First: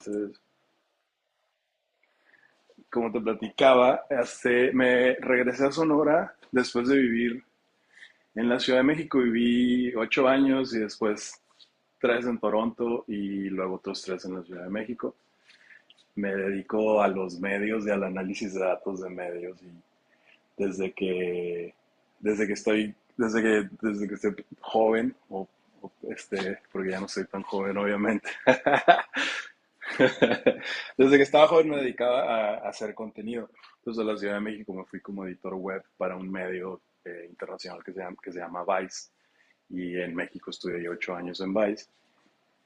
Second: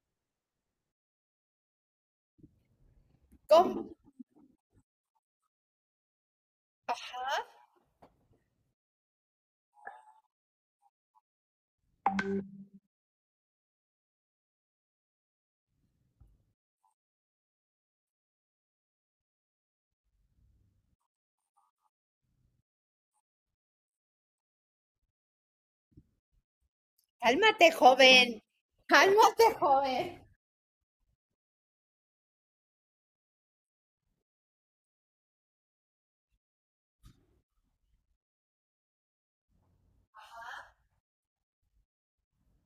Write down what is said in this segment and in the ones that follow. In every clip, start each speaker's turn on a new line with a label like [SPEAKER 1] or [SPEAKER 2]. [SPEAKER 1] Entonces, como te
[SPEAKER 2] ¿Cómo?
[SPEAKER 1] platicaba, me regresé a Sonora después de vivir en la Ciudad de México. Viví 8 años y después tres en Toronto y luego otros tres en la Ciudad de México. Me dedico a los medios y al análisis de datos de medios y desde que, desde que estoy joven, porque ya no soy tan
[SPEAKER 2] Cálmate,
[SPEAKER 1] joven, obviamente.
[SPEAKER 2] joven. Cálmate, joven.
[SPEAKER 1] Desde que estaba joven me dedicaba a hacer contenido. Entonces, a la Ciudad de México me fui como editor web para un medio internacional que se llama Vice. Y en México estudié 8 años en Vice.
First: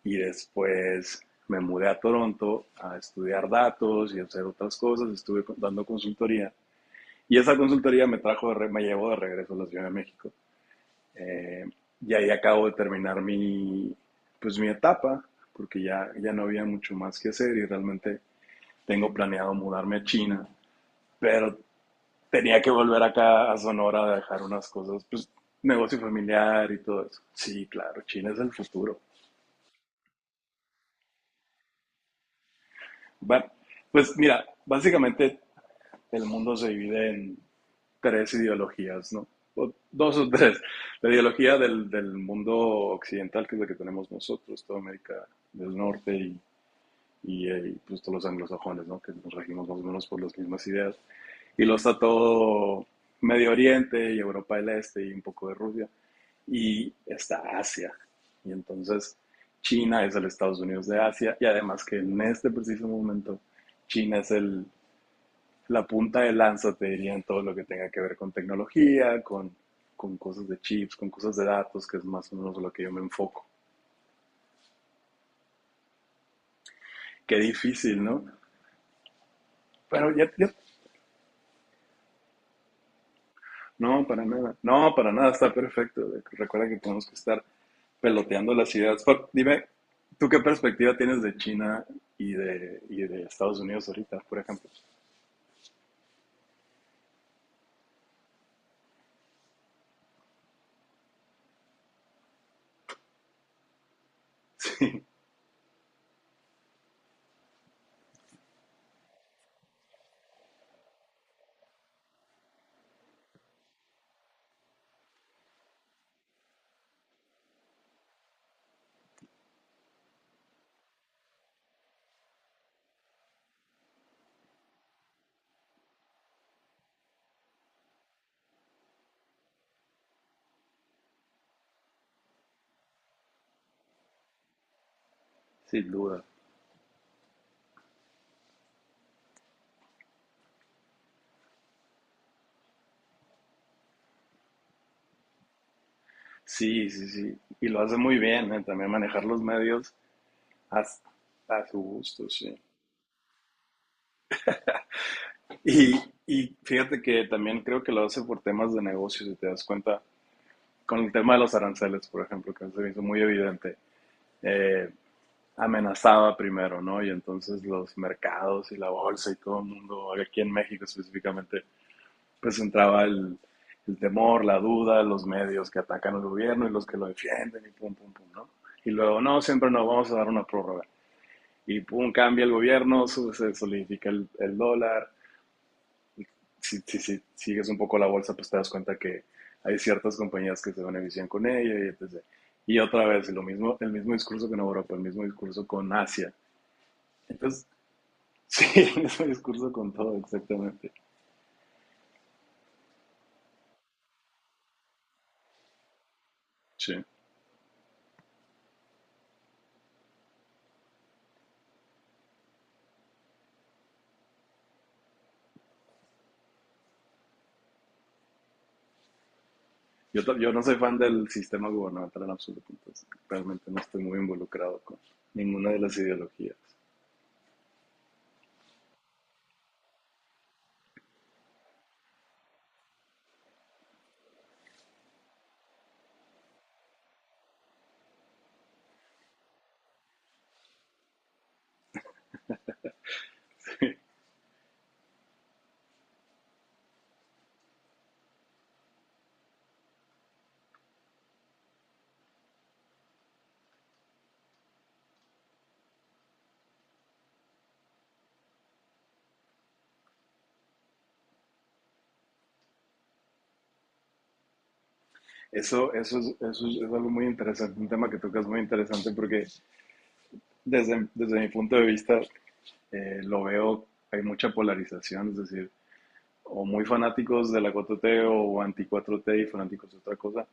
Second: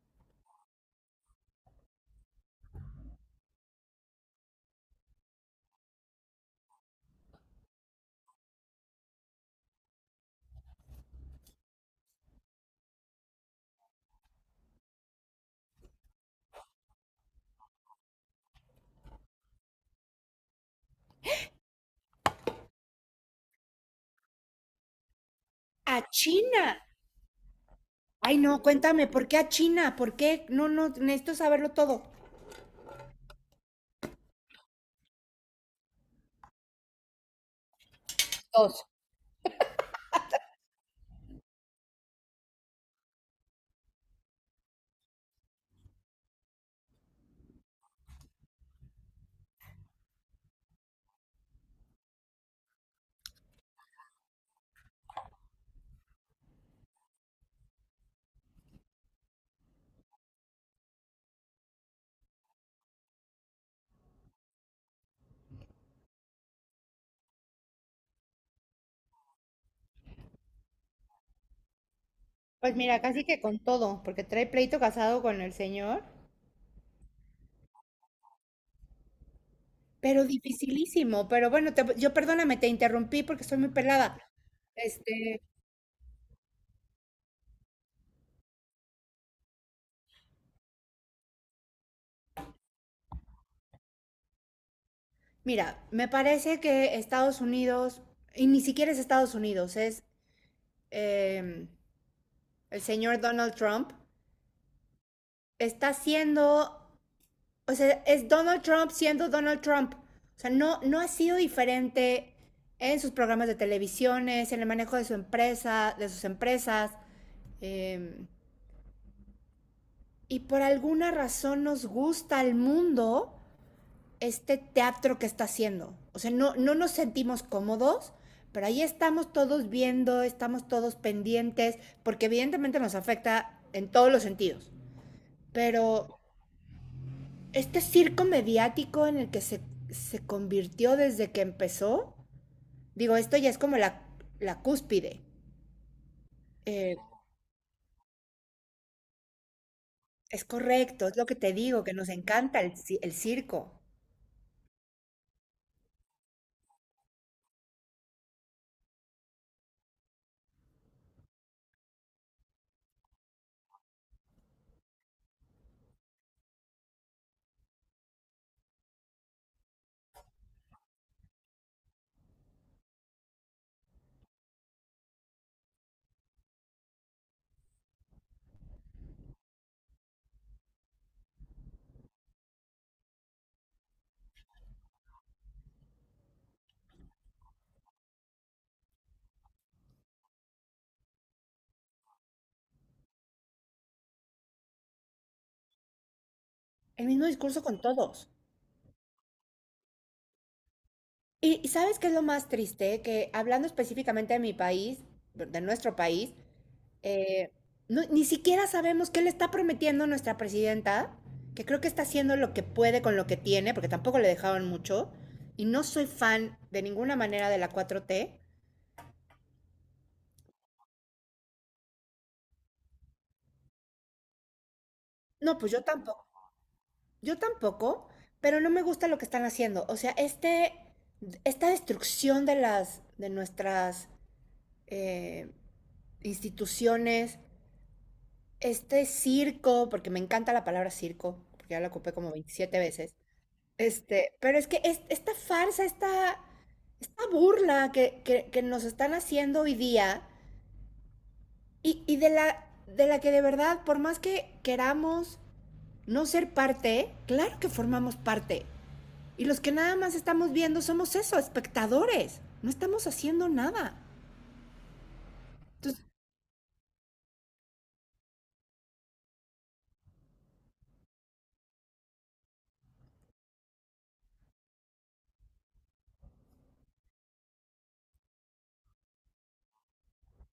[SPEAKER 1] Y después me mudé a Toronto a estudiar datos y hacer otras cosas. Estuve dando consultoría. Y esa consultoría me trajo, me llevó de regreso a la Ciudad de México. Eh, y ahí acabo de terminar pues mi etapa, porque ya no había mucho más que hacer y realmente tengo planeado mudarme a China, pero tenía que volver acá a Sonora a dejar unas cosas, pues negocio
[SPEAKER 2] A
[SPEAKER 1] familiar y
[SPEAKER 2] China.
[SPEAKER 1] todo eso. Sí, claro, China es
[SPEAKER 2] Ay,
[SPEAKER 1] el
[SPEAKER 2] no,
[SPEAKER 1] futuro.
[SPEAKER 2] cuéntame, ¿por qué a China? ¿Por qué? No, no, necesito saberlo todo.
[SPEAKER 1] Bueno, pues mira, básicamente el mundo se divide en tres
[SPEAKER 2] Dos.
[SPEAKER 1] ideologías, ¿no? O dos o tres. La ideología del mundo occidental, que es la que tenemos nosotros, toda América del Norte pues todos los anglosajones, ¿no? Que nos regimos más o menos por las mismas ideas. Y lo está todo Medio Oriente y Europa del Este y un poco de Rusia. Y está Asia. Y entonces China es el Estados Unidos de Asia. Y además que en este preciso momento China es la punta de lanza, te diría, en todo lo que tenga que ver con tecnología, con cosas de chips, con cosas de datos, que es más o menos lo
[SPEAKER 2] Pues
[SPEAKER 1] que yo me
[SPEAKER 2] mira, casi que
[SPEAKER 1] enfoco.
[SPEAKER 2] con todo, porque trae pleito casado con el señor,
[SPEAKER 1] Qué difícil, ¿no? Pero ya,
[SPEAKER 2] pero
[SPEAKER 1] ya.
[SPEAKER 2] dificilísimo. Pero bueno, yo perdóname, te interrumpí porque estoy muy
[SPEAKER 1] No,
[SPEAKER 2] pelada.
[SPEAKER 1] para nada. No, para nada,
[SPEAKER 2] Este,
[SPEAKER 1] está perfecto. Recuerda que tenemos que estar peloteando las ideas. Dime, ¿tú qué perspectiva tienes de China y de Estados Unidos ahorita, por ejemplo?
[SPEAKER 2] mira, me parece que Estados Unidos, y ni siquiera es Estados Unidos, es em, el señor Donald Trump, está haciendo, o sea, es Donald Trump siendo Donald Trump. O sea, no, no ha sido diferente en sus programas de televisiones, en el manejo de su empresa, de sus empresas. eh, y por alguna razón nos gusta al mundo este teatro que está haciendo. O sea, no, no nos sentimos cómodos, pero ahí estamos todos viendo, estamos todos pendientes, porque evidentemente nos afecta en todos los sentidos.
[SPEAKER 1] Sí, sin
[SPEAKER 2] Pero
[SPEAKER 1] duda.
[SPEAKER 2] este circo mediático en el que se convirtió desde que empezó, digo, esto ya es como la cúspide.
[SPEAKER 1] Sí,
[SPEAKER 2] Eh,
[SPEAKER 1] sí, sí. Y lo hace muy bien, ¿eh? También manejar los medios
[SPEAKER 2] es
[SPEAKER 1] a,
[SPEAKER 2] correcto, es lo que te
[SPEAKER 1] a su
[SPEAKER 2] digo, que nos
[SPEAKER 1] gusto, sí.
[SPEAKER 2] encanta el circo.
[SPEAKER 1] Y, y fíjate que también creo que lo hace por temas de negocio, si te das cuenta, con el tema de los aranceles, por ejemplo, que se me hizo muy evidente. Eh, Amenazaba primero, ¿no? Y entonces los mercados y la bolsa y todo el mundo, aquí en México específicamente, pues entraba el temor, la duda, los medios que atacan al gobierno y los que lo defienden y pum, pum, pum, ¿no? Y luego, no, siempre nos vamos a dar una prórroga. Y pum, cambia el gobierno, sube, se solidifica el dólar. Si sigues un poco la bolsa, pues te das cuenta que hay ciertas compañías que se benefician con ella y etcétera. Y otra vez, lo mismo, el mismo discurso con Europa, el mismo discurso con Asia.
[SPEAKER 2] El mismo discurso
[SPEAKER 1] Entonces,
[SPEAKER 2] con todos.
[SPEAKER 1] Sí, el mismo discurso con todo, exactamente.
[SPEAKER 2] ¿Sabes qué es lo más triste? Que hablando específicamente de mi país, de nuestro país.
[SPEAKER 1] Sí.
[SPEAKER 2] Eh, Ni siquiera sabemos qué le está prometiendo nuestra presidenta, que creo que está haciendo lo que puede con lo que tiene, porque tampoco le dejaron mucho. Y no soy fan de ninguna manera de la 4T.
[SPEAKER 1] Yo no soy fan del sistema gubernamental en absoluto, entonces realmente no estoy muy involucrado con
[SPEAKER 2] No,
[SPEAKER 1] ninguna
[SPEAKER 2] pues
[SPEAKER 1] de
[SPEAKER 2] yo
[SPEAKER 1] las
[SPEAKER 2] tampoco.
[SPEAKER 1] ideologías.
[SPEAKER 2] Yo tampoco, pero no me gusta lo que están haciendo. O sea, este, esta destrucción de nuestras eh, instituciones, este circo, porque me encanta la palabra circo, porque ya la ocupé como 27 veces. Este, pero es que esta farsa, esta burla que nos están haciendo hoy día y de la que, de verdad, por más que queramos no ser parte, claro que formamos parte. Y los que nada más estamos viendo somos eso, espectadores. No estamos haciendo nada.
[SPEAKER 1] Eso,
[SPEAKER 2] Entonces,
[SPEAKER 1] eso, es, eso es, es algo muy interesante, un tema que tocas muy interesante porque desde mi punto de vista lo veo, hay mucha polarización, es decir, o muy fanáticos de la cuatro t o anti cuatro t y fanáticos de otra cosa,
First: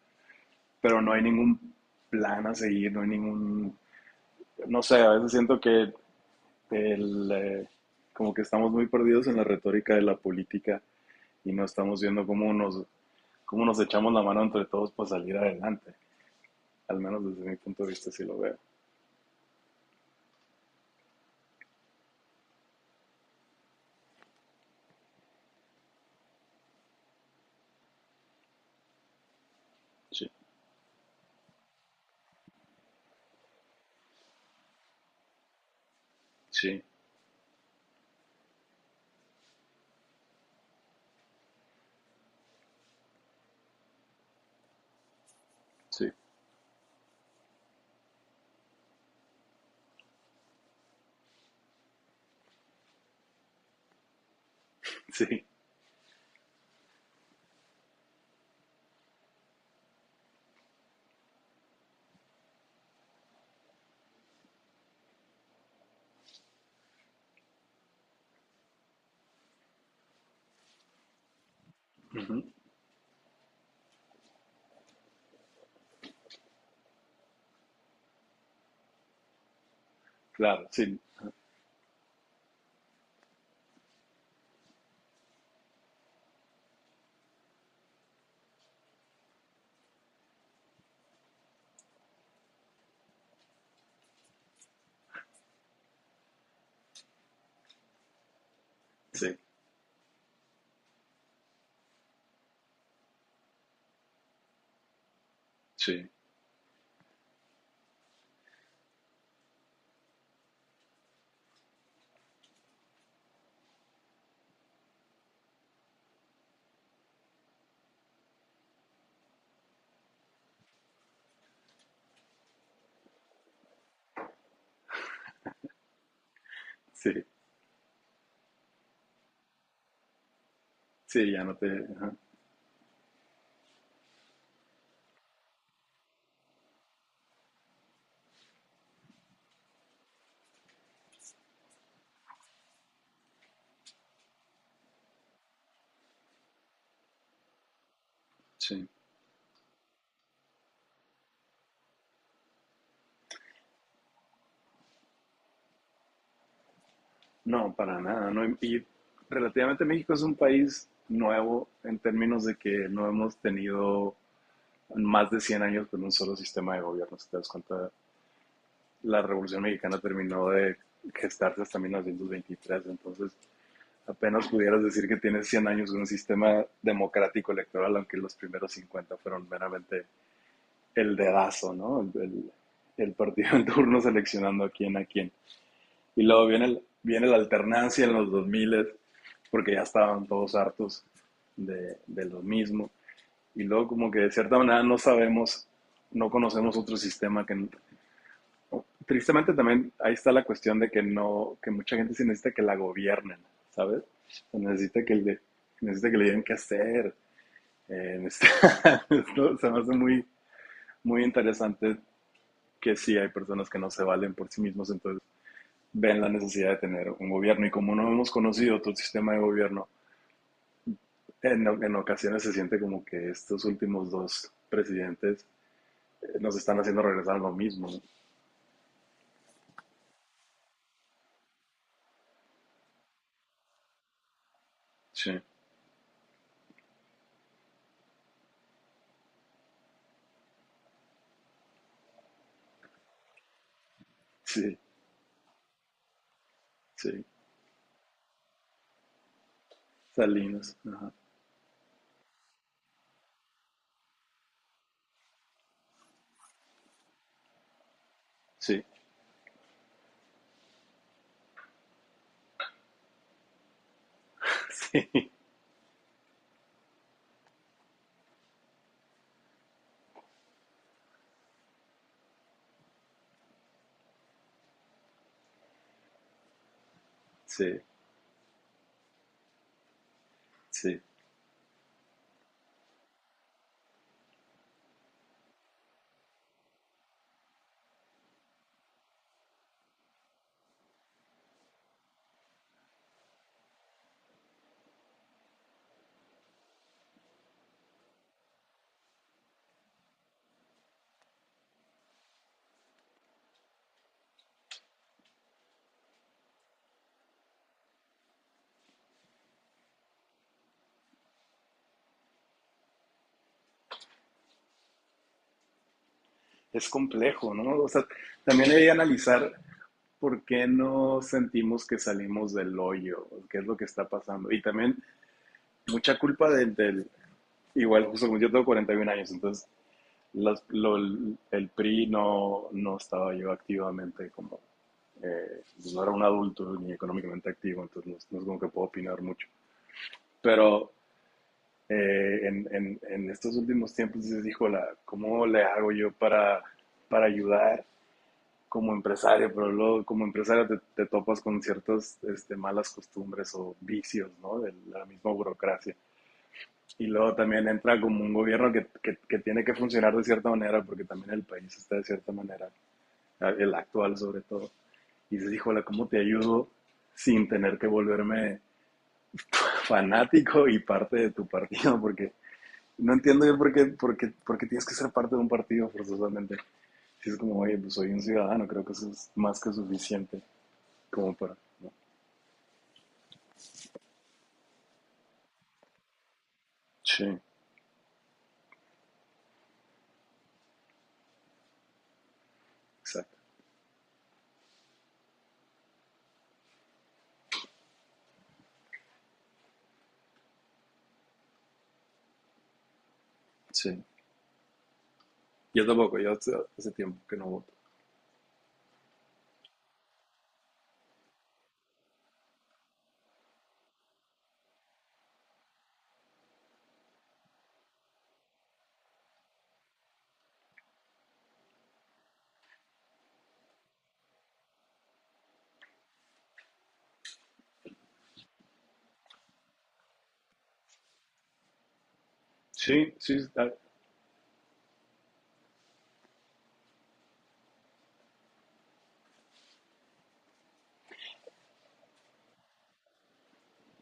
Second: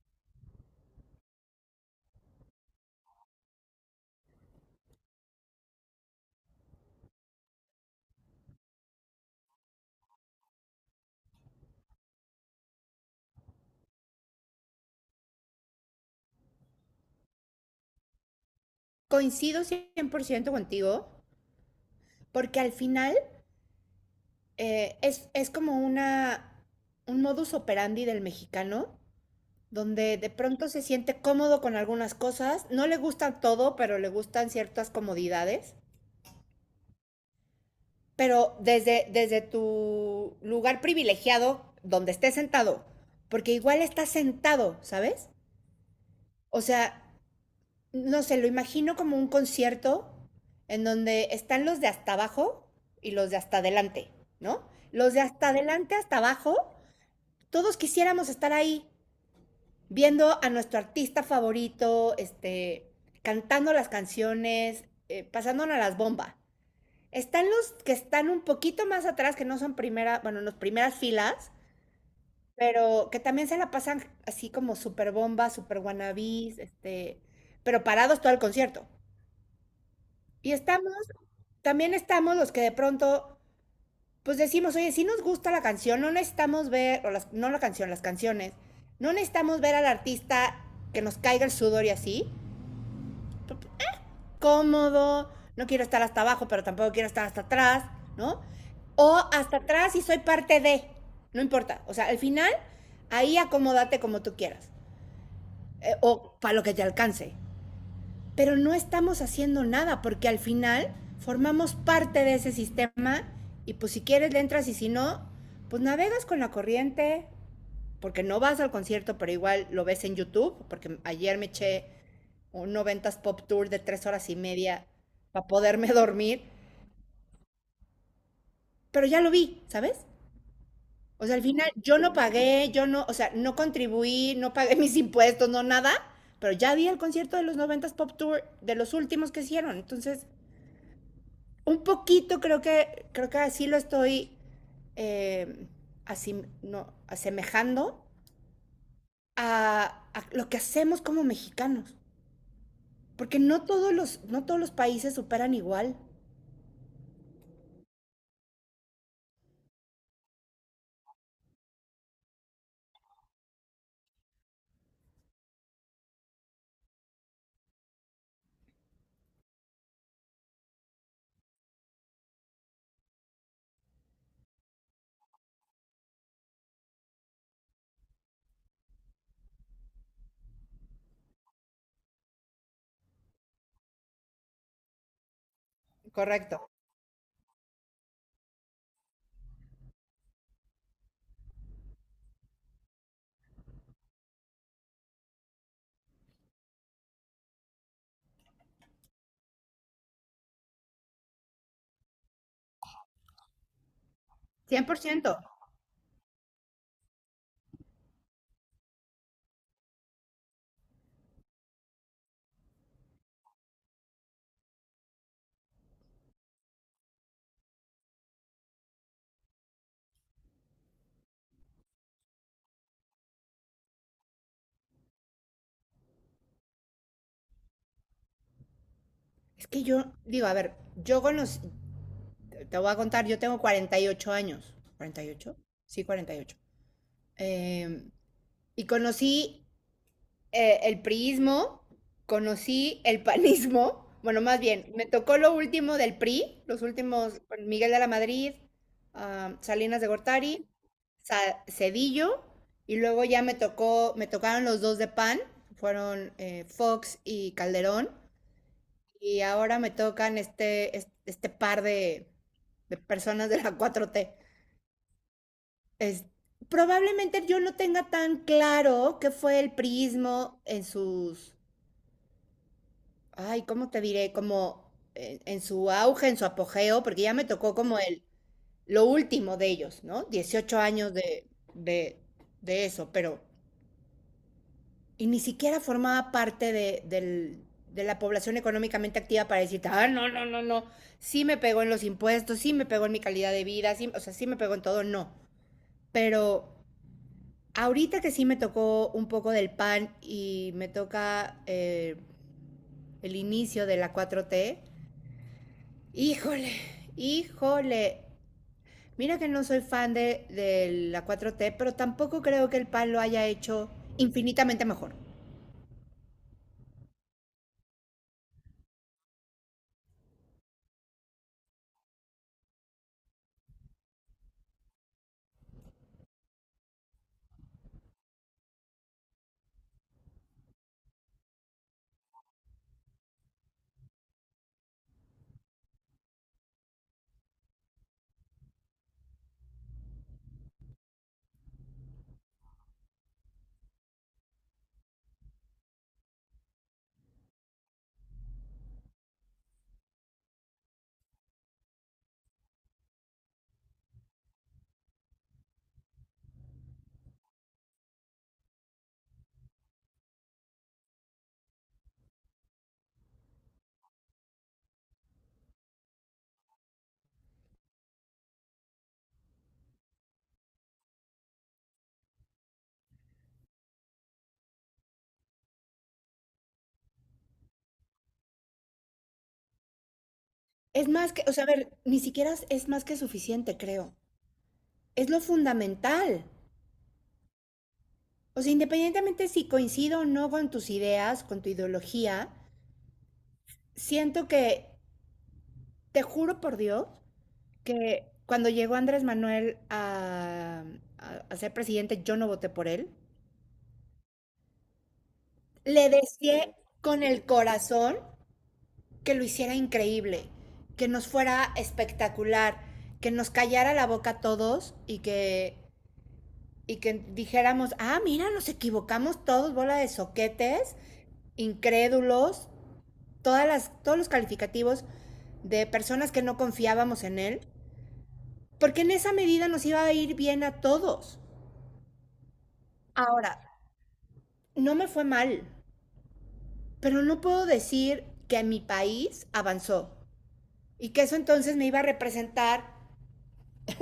[SPEAKER 1] pero no hay ningún plan a seguir, no sé, a veces siento que el, eh, como que estamos muy perdidos en la retórica de la política y no estamos viendo cómo nos echamos la mano entre todos para salir adelante. Al menos desde mi punto de vista sí lo veo.
[SPEAKER 2] coincido 100% contigo, porque al final es como un modus operandi del mexicano, donde
[SPEAKER 1] Sí,
[SPEAKER 2] de pronto se siente cómodo con algunas cosas, no le gusta todo, pero le gustan ciertas comodidades,
[SPEAKER 1] sí,
[SPEAKER 2] pero desde tu lugar privilegiado, donde estés sentado, porque igual estás sentado, ¿sabes?
[SPEAKER 1] sí,
[SPEAKER 2] O sea, no sé, lo imagino como un concierto en donde están los de hasta abajo y los de hasta adelante, ¿no? Los de
[SPEAKER 1] sí.
[SPEAKER 2] hasta adelante, hasta abajo, todos quisiéramos estar ahí, viendo a nuestro artista favorito, este, cantando las canciones, pasándonos las bombas. Están los que están un poquito más atrás, que no son primera, bueno, las primeras filas,
[SPEAKER 1] Ujú.
[SPEAKER 2] pero que también se la pasan así como super bomba, super wannabis, este, pero parados todo el concierto. Y
[SPEAKER 1] Claro,
[SPEAKER 2] estamos,
[SPEAKER 1] sí,
[SPEAKER 2] también estamos los que de pronto, pues decimos, oye, si nos gusta la canción, no necesitamos ver, o las, no la canción, las canciones, no necesitamos ver al artista, que nos caiga el sudor y así, cómodo, no quiero estar hasta abajo, pero tampoco quiero estar hasta atrás, ¿no? O
[SPEAKER 1] sí,
[SPEAKER 2] hasta atrás, y soy parte de, no importa. O sea, al final, ahí acomódate como tú quieras,
[SPEAKER 1] sí,
[SPEAKER 2] o para lo que te alcance. Pero no estamos haciendo nada, porque al final formamos parte de ese sistema, y pues si quieres le entras y si no, pues navegas con la corriente, porque no vas al concierto, pero igual lo ves en YouTube, porque ayer me eché un noventas pop tour de 3 horas y media para poderme dormir,
[SPEAKER 1] sí,
[SPEAKER 2] pero ya lo vi, ¿sabes? O
[SPEAKER 1] sí,
[SPEAKER 2] sea, al
[SPEAKER 1] ya no te.
[SPEAKER 2] final yo no
[SPEAKER 1] Ajá,
[SPEAKER 2] pagué, yo no, o sea, no contribuí, no pagué mis impuestos, no nada, pero ya vi el concierto de los noventas pop tour de los últimos que hicieron, entonces un poquito creo que así lo estoy, eh, así, no, asemejando
[SPEAKER 1] sí.
[SPEAKER 2] a lo que hacemos como mexicanos. Porque no todos los países superan igual.
[SPEAKER 1] No, para nada. No, y relativamente México es un país nuevo en términos de que no hemos tenido más de 100 años con un solo sistema de gobierno. Si te das cuenta, la Revolución Mexicana terminó de gestarse hasta 1923, entonces apenas pudieras decir que tienes 100 años de un sistema democrático electoral, aunque los primeros 50 fueron meramente el dedazo, ¿no? El partido en turno seleccionando a quién a quién. Y luego
[SPEAKER 2] Correcto.
[SPEAKER 1] viene la alternancia en los 2000, porque ya estaban todos hartos de lo mismo. Y luego como que de cierta manera no sabemos, no conocemos otro sistema que tristemente también ahí está la cuestión de que no, que mucha gente sí necesita que la gobiernen, ¿sabes? O
[SPEAKER 2] cien por ciento
[SPEAKER 1] necesita que le digan qué hacer. Esto se me hace muy, muy interesante que sí hay personas que no se valen por sí mismos, entonces ven la necesidad de tener un gobierno. Y como no hemos conocido todo el sistema de gobierno, en ocasiones se siente como que estos últimos dos presidentes nos están haciendo regresar a lo mismo, ¿no?
[SPEAKER 2] Es que yo, digo, a ver, yo con los, te voy a contar, yo tengo 48 años. cuarenta y
[SPEAKER 1] Sí,
[SPEAKER 2] ocho, sí, 48. Eh, y conocí el priismo, conocí el panismo. Bueno, más
[SPEAKER 1] sí,
[SPEAKER 2] bien, me tocó lo último del PRI, los
[SPEAKER 1] sí.
[SPEAKER 2] últimos, con Miguel de la Madrid, ah, Salinas de Gortari,
[SPEAKER 1] Salinas, ajá.
[SPEAKER 2] Cedillo, y luego ya me tocaron los dos de PAN, fueron Fox y Calderón.
[SPEAKER 1] Sí.
[SPEAKER 2] Y ahora me tocan este, este par de personas de la cuatro t.
[SPEAKER 1] Sí,
[SPEAKER 2] Es- Probablemente yo no tenga tan claro qué fue el prismo en sus, ay, ¿cómo te diré? Como en su auge, en su apogeo, porque ya me tocó
[SPEAKER 1] sí,
[SPEAKER 2] como lo último de ellos, ¿no? dieciocho
[SPEAKER 1] sí.
[SPEAKER 2] años de, de eso, pero y ni siquiera formaba parte de la población económicamente activa para decirte, ah, no, no, no, no, sí me pegó en los impuestos, sí me pegó en mi calidad de vida, sí, o sea, sí me pegó en todo, no. Pero ahorita que sí me tocó un poco del pan y me toca el inicio de la 4T, híjole, híjole. Mira que no soy fan de la 4T, pero tampoco creo que el pan lo haya hecho infinitamente mejor.
[SPEAKER 1] Es complejo, ¿no? O sea, también hay que analizar por qué no sentimos que salimos del hoyo, qué es lo que está pasando. Y también mucha culpa del igual, justo como yo tengo 41 años, entonces el PRI no estaba yo activamente como, pues no era un adulto ni económicamente activo, entonces no, no es como que puedo opinar mucho. Pero en estos últimos tiempos dices, híjola, ¿cómo le hago yo para, ayudar como empresario? Pero luego como empresario te topas con ciertas malas costumbres o vicios, ¿no? De la misma burocracia. Y luego también entra como un gobierno que tiene que funcionar de cierta manera, porque también el país está de cierta manera, el actual sobre todo. Y dices, híjola, ¿cómo te ayudo sin tener que volverme fanático y parte de tu partido? Porque no entiendo yo por qué tienes que ser parte de un partido forzosamente. Si es como, oye, pues soy un ciudadano, creo que eso es más que suficiente
[SPEAKER 2] Es más
[SPEAKER 1] como
[SPEAKER 2] que, o
[SPEAKER 1] para,
[SPEAKER 2] sea, a
[SPEAKER 1] ¿no?
[SPEAKER 2] ver, ni siquiera es más que suficiente, creo. Es lo fundamental.
[SPEAKER 1] Sí,
[SPEAKER 2] O sea, independientemente si coincido o no con tus ideas, con tu ideología,
[SPEAKER 1] exacto,
[SPEAKER 2] siento que, te juro por Dios, que cuando llegó Andrés Manuel a ser presidente, yo no voté por él.
[SPEAKER 1] sí. Yo
[SPEAKER 2] Le
[SPEAKER 1] tampoco, yo
[SPEAKER 2] deseé
[SPEAKER 1] hace
[SPEAKER 2] con
[SPEAKER 1] tiempo que
[SPEAKER 2] el
[SPEAKER 1] no voto.
[SPEAKER 2] corazón que lo hiciera increíble, que nos fuera espectacular, que nos callara la boca a todos y que dijéramos, ah, mira, nos equivocamos todos, bola de soquetes, incrédulos, todos los calificativos de personas que no confiábamos en él, porque en esa medida nos iba a ir bien a todos.
[SPEAKER 1] Sí, sí,
[SPEAKER 2] Ahora, no me fue mal, pero no puedo decir que mi país avanzó y que eso entonces me iba a representar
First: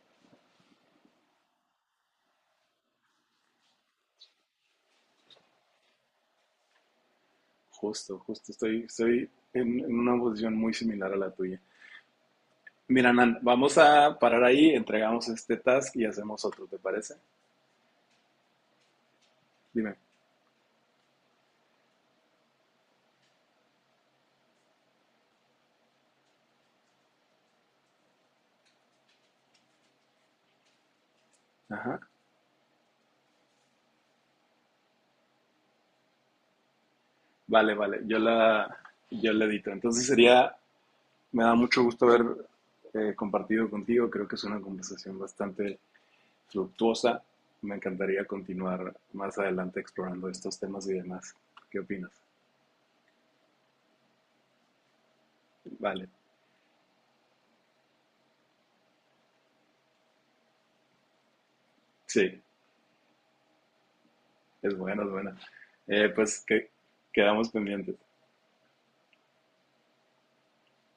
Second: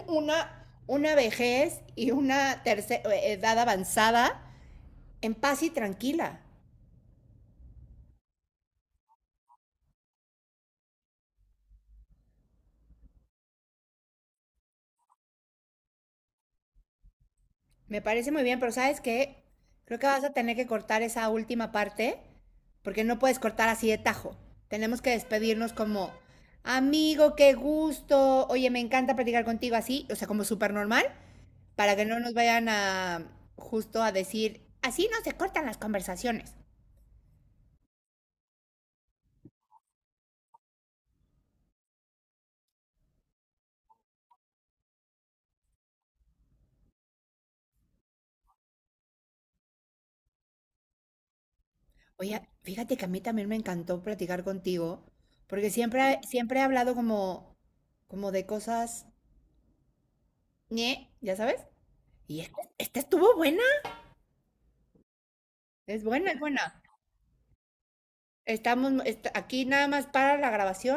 [SPEAKER 2] una vejez y una tercera edad avanzada en paz y tranquila.
[SPEAKER 1] justo, estoy en una posición muy similar a la tuya. Mira, Nan, vamos a parar ahí, entregamos este task y hacemos otro, ¿te parece?
[SPEAKER 2] Me parece muy bien, pero ¿sabes qué?
[SPEAKER 1] Dime.
[SPEAKER 2] Creo que vas a tener que cortar esa última parte, porque no puedes cortar así de tajo. Tenemos que despedirnos como, amigo, qué gusto, oye, me encanta platicar contigo así, o sea, como súper normal, para
[SPEAKER 1] Ajá.
[SPEAKER 2] que no nos vayan a justo a decir, así no se cortan las conversaciones.
[SPEAKER 1] Vale, vale, yo la edito. Entonces sería. Me da mucho gusto haber compartido contigo. Creo que es una conversación bastante fructuosa. Me encantaría continuar más adelante explorando estos temas y demás. ¿Qué opinas?
[SPEAKER 2] Oye, fíjate que a mí también me encantó platicar contigo, porque
[SPEAKER 1] Vale,
[SPEAKER 2] siempre, siempre he hablado como, como de cosas, ñe, ya sabes, y
[SPEAKER 1] sí,
[SPEAKER 2] esta estuvo buena,
[SPEAKER 1] es buena, es buena.
[SPEAKER 2] es buena, es
[SPEAKER 1] Pues que
[SPEAKER 2] buena.
[SPEAKER 1] quedamos pendientes.
[SPEAKER 2] Estamos aquí nada más para la grabación